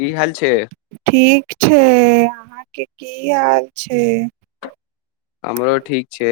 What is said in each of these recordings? की हाल छै ठीक छै के की हाल छै हमरो ठीक छै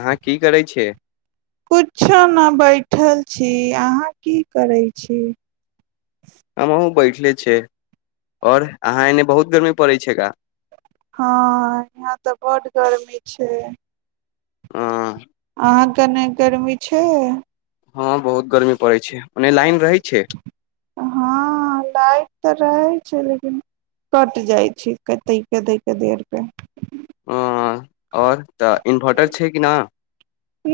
अहाँ की करय छियै किछो नहि बैठल छी अहाँ की करैत छी हमहुँ बैठले छै और अहाँ एने बहुत गर्मी पड़े छै पछि का हँ यहाँ तऽ बड गर्मी छै ह अहाँ कने गर्मी छै हँ बहुत गर्मी पड़ैत छै ओने लाइन रहैत छै हँ लाइट तऽ रहैत छै लेकिन कटि जाइत छै कतहि क दैके देरकेे आओर तऽ इन्भर्टर छै कि नहि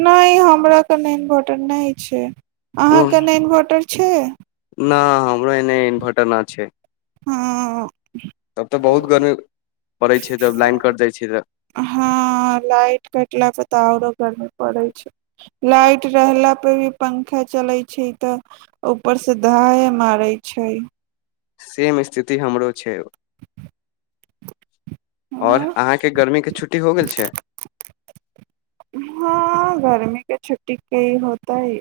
नहि हमरा कनि इन्वर्टर नहि छै अहाँके ने इन्वर्टर छै ना हमरो एने इन्भर्टर ना छै ह तब तऽ बहुत गर्मी पड़ै छै जब लाइन कट जाइ छै तऽ ह लाइट कटला पर तऽ आरो गर्मी पड़ै छै लाइट रहला रहला पे भी पंखा चलै छै तऽ ऊपर से ढाहे मारे छै सेम स्थिति हमरो छै और हँ अहाँके गर्मी के छुट्टी हो गेल छै हँ गर्मी के छुट्टी की होत तय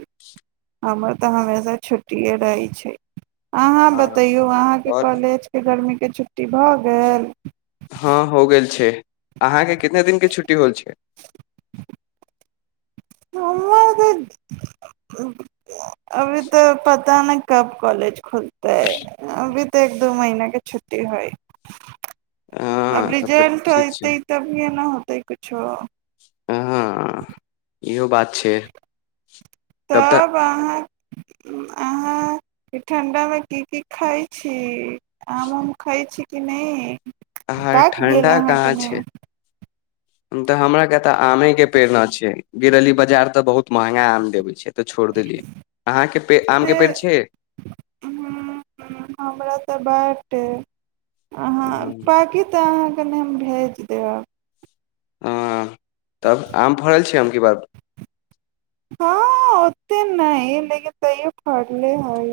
हमर तऽ हमेशा छुट्टिए रहै छै अहाँ हँ। बतैयो अहाँके और कॉलेज के गर्मी के छुट्टी भऽ गेल हँ हो गेल छै अहाँके कितने दिनके छुट्टी होल छै हमर तऽ अभी तऽ प पता ने कब कॉलेज खोल तै अभी तऽ एक दू महिना के छुट्टी हइ अब हँ तब तऽ रिजल्ट ठीक छै ते तभीये न होत हेतै कुछो हँ इहो बात छै तब तऽ अहाँ ई ठंडा मे की की खाय छी आम उम खाइ छी कि नहि अहाँक पाक गेल ठण्ढा अहाँके कहाँ ने छै तऽ हमरा के तऽ आमे के पेड़ न छै गेल रहि बाजार तऽ बहुत महंगा आम देबे छै तऽ छोड़ देली अहाँक आम के से पेड़ छै ते अहाँ पाकी तऽ अहाँ कनि हम भेज देब हँ तब आम फड़ल छियै अब की बार हँ ओते नहि लेकिन तैयो फड़ले हइ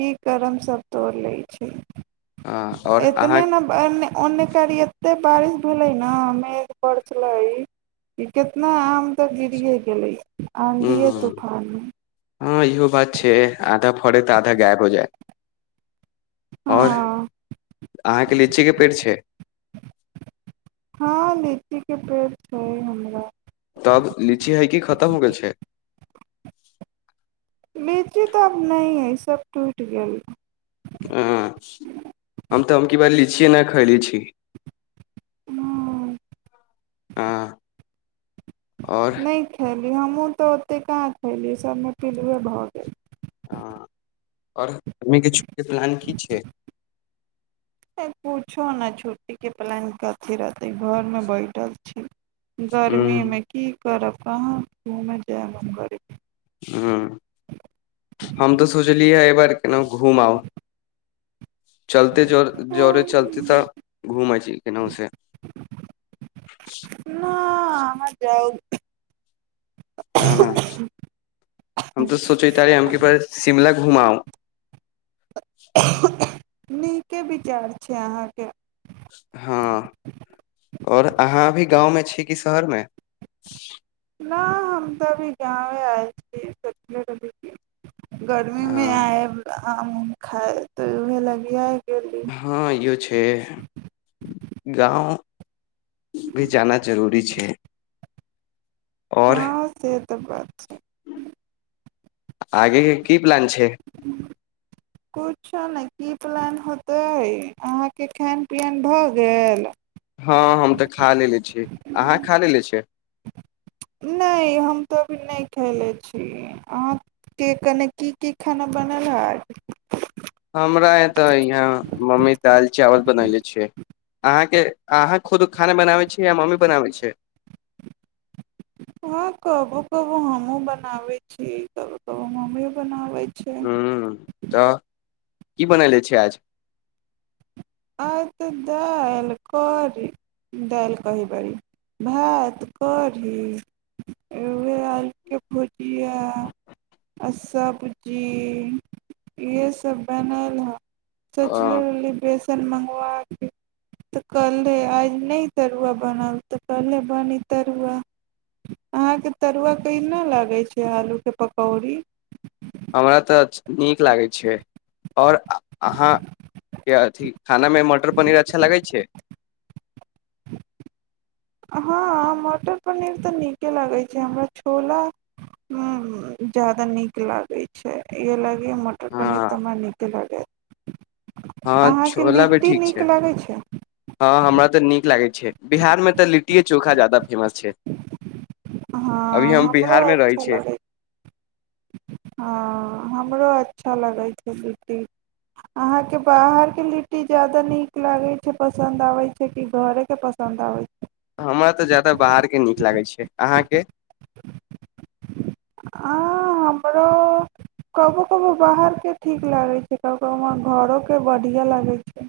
की करमसभ तोड़ि लै छै आओर अहाँ इतने न एने ओने काल्हि एते बारिश भेलै ने मेघ पड़ छललै कि कितना आम तऽ गिरे गेलै आंधिये हूँ तूफानमे हँ इहो बात छै आधा फड़े तऽ आधा गायब हो जाय आओर हँ अहाँके लीचीके पेड़ छै लीचीके पेड़ छै हमरा तब लीची हाइकी खतम हो गेल छै लीची तऽ आब नहि हइसभ टुटि गेल हँ हम तऽ हम की बार लीचिए नहि खयली छी हं आओर नहि ख लेकिन हमहूँ तऽ ओतेक कहां खयली सभमे पिलुए भऽ गेल हँ आओर मीके छुट्टीके प्लान की छै कुछो ने छुट्टी के प्लान कथी रहते घरमे बैठल छी हूं गर्मीमे की करब कहाँ घूम जय म गरी हुं हम तऽ सोचलियै हं ए बार केनो घुम आउ चलते जोर जोरे चलते हम्म, तऽ घूम आ केनाहु से हँ अहां जाउ हँ हम तऽ सोचे ह तारे हमके पास शिमला घुमाउं [unintelligible] नीके विचार छै अहाँके हँ आओर अहाँ अभी गाँवमे छी कि शहरमे न हम तऽ अभी गांव आएल छी सोचने रही की गर्मीमे हँ आयब आम उम खाए तो इहे लगि आये गे हँ इहो छै गाँव भी जाना जरूरी छै आओर त बात छै आगे की प्लान छै अच्छा ने की प्लान होतै अहाँके खायन पियन भऽ गेल हँ हम तऽ खा लेलेे छी अहाँ खा लेले छियै नहि हम तऽ अभी नहि खयले छी अहाँके कने की की खाना बनल हैत हमरा य तऽ यहाँ मम्मी दालि चावल बनयनेे छिय अहाँके अहाँ खुद खाना बनाबै छिय या मम्मी बनाबै छै हँ कबो कबो हमहुँ बनाबै छी कबो कबो मम्मीयो बनाबै छै हूं तऽ की बनैले छै आज आज तऽ दालि कढ़ी दालि कही बड़ी भात कढ़ी उह आलके भुजिया आ सब्जी इएहसभ बनल हँ सोचले हँ रहली बेस सन मंगबाके तऽ कहलहे आइ नहि तरुआ बनल तऽ कहले बनी तरुआ अहाँके तरुआ कहिना लागै छै आलूके पकौड़ी हमरा तऽ नीक लागै छै आओर अहाँके अथी खानामे मटर पनीर अच्छा लागै छै हँ मटर पनीर तऽ नीके लागे छै हमरा छोला ज्यादा नीक लागे छै इहे ले मटर पनीर तऽ हँ हमरा नीके लगै हँ छोला भी ठीक नीक छै लागै छै हँ हमरा तऽ नीक लागे बिहारमे तऽ लिट्टीए चोखा ज्यादा फेमस छै हँ अभी हम हमरो बिहारमे रहै अच्छा छियै लगे हँ हमरो अच्छा लग लगे छै लिट्टी अहाँके बाहरके लिट्टी ज्यादा नीक लागै छै पसन्द आबै छै कि घरे के पसन्द आबै छै हमरा तऽ ज्यादा बाहरके नीक लागै छै अहाँके आँ हमरो कबो कबो बाहरके ठीक लागै छै कभी कभो हमरा घरोके बढ़िआँ लागै छै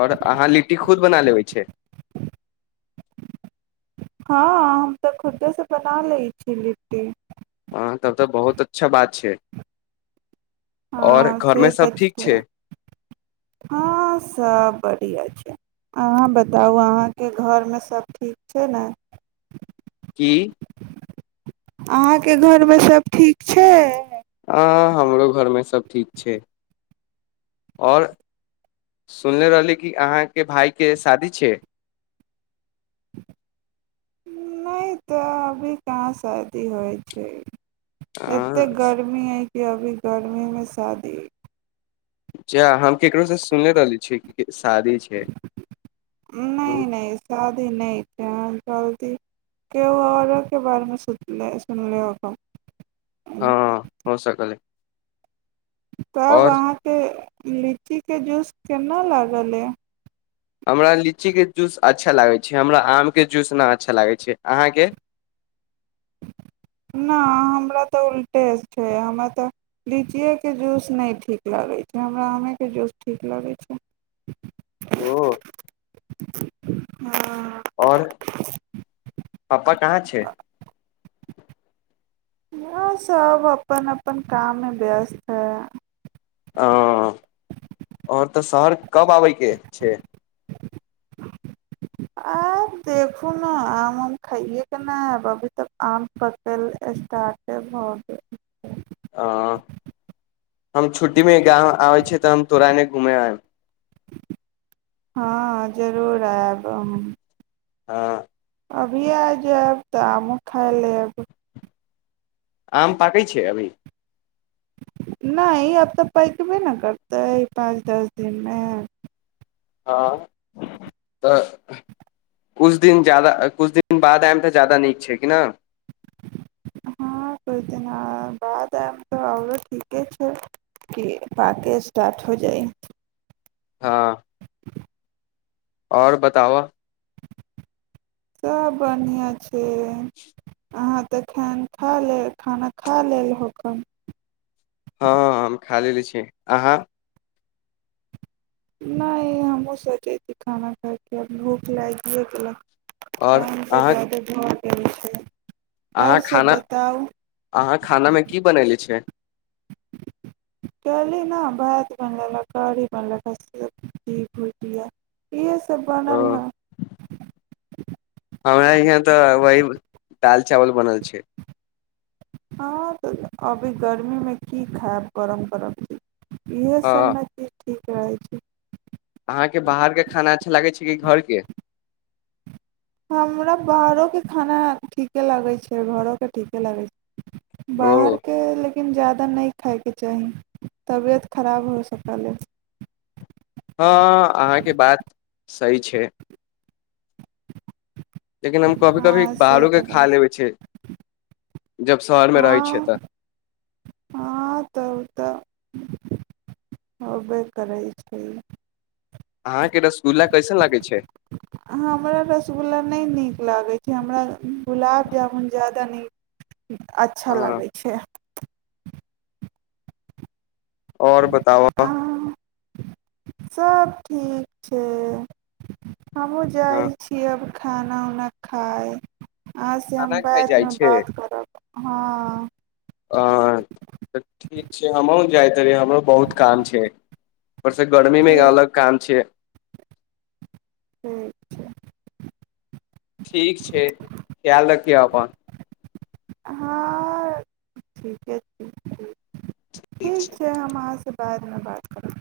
आओर अहाँ लिट्टी खुद बना लेबै छै हँ हम तऽ खुद्देसँ बना लैत छी लिट्टी हँ तब तऽ बहुत अच्छा बात छै आओर हँ से घरमे तऽ सब ठीक छै हँ सब बढ़िआ छै अहाँ बताउ अहाँके घरमे सभ ठीक छै ने की अहाँके घरमे सभ ठीक छै हँ हमरो घरमे सभ ठीक छै आओर सुनले रहली कि अहाँके भायके शादी छै नहि तऽ अभी कहाँ शादी होइ छै एते हँ गर्मी हइ कि अभी गर्मीमे शादी जा हम केकरो से सुनले रहली छी कि शादी छै नहि नहि शादी नहि छै जल्दी केओ अओरो के बारेमे सुनले होखब हँ हो सकल तब और अहाँकेे लीचीके जूस केना लागल यै हमरा लीचीके जूस अच्छा लागै छै हमरा आमके जूस ना अच्छा लागै छै अहाँके नहि हमरा तऽ उल्टे छै हमरा तऽ लीचिएके जूस नहि ठीक लगै छै हमरा आमेके जूस ठीक लगै छै ओ [unintelligible] आओर पापा कहाँ छै यए सभ अपन अपन काममे व्यस्त हइ ह आओर तऽ शहर कब आबयके छै आब देखू ने आम उम खाइएके ने ऐब अभी तऽ आम पकल स्टार्टे भऽ गेल ह हम छुट्टी मे गाँव आबै छी तऽ हम तोरा एने घूमे आयब हँ जरूर आयब हम हँ अभी आइ जाएब तऽ आमो खा लेब आम पाकै छै अभी नहि आब तऽ पैकबे ने करते है पाँच दस दिनमे हँ तऽ कुछ दिन जादा कुछ दिन बाद आयम तऽ जादा नीक छै कि न हँ कुछ दिन बाद आब तऽ ओ ठीके छै कि पाक स्टार्ट हो जाइ हँ ओर बताब' सब बढ़िआ छै [unintelligible] अहाँ तऽ खा खा ले खाना खा लेलहोख हँ हम खा लेले छिय अहाँ नहि हमहूँ सोचैत छी खाना खा कऽ आब भूख लागिये गेल आओर काम त अहाँ जादे घर [unintelligible] अहाँ खाना अहाँ खानामे की बनेले छियै कहली न भात बन लेलक तरकारी बन लेलक रोटि भूजिया इहे सब तऽ बनल ओ, हँ ह हमरा यहाँ तऽ वही दाल चावल बनल छै हँ तऽ अभी गर्मीमे की खायब गरम गरम इएहे सब हँ ने चीज ठीक रहै छै अहाँके बाहरके खाना अच्छा लागै छै कि घरके हमरा बाहरोके खाना ठीके लगैत छै घरोके ठीके लगैत छै ओ बाहरके ल लेकिन जादा नहि खायके चाही तबियत खराब हो सकल अछि हँ अहाँके बात सही छै लेकिन हम कभी कभी हँ से बाहरो तऽ के बात खा लेबै छै जब शहरमे रहय छियै हँ तऽ हँ तऽ ओ तऽ होबे करै छै अहाँके रसगुल्ला कैसन लागै छै हमरा रसगुल्ला नहि नीक लागै छै हमरा गुलाब जामुन ज्यादा नीक अच्छा हँ लागै छै आओर बताब' सभ ठीक छै हमहूँ जाइ हँ छी अब खाना उना खाय अहांसे हम खाना खाइ जाइ बैदमे छै बात करब हँ हँ तऽ ठीक छै हमहुं जाइत रहिै हमरो बहुत काम छै परसे गर्मीमे ठीक अलग काम छै ठीक छै ठीक छै खयाल रखियै अपन हँ ठीके छै ठीक छै हम अहाँ से कारमे बाद कर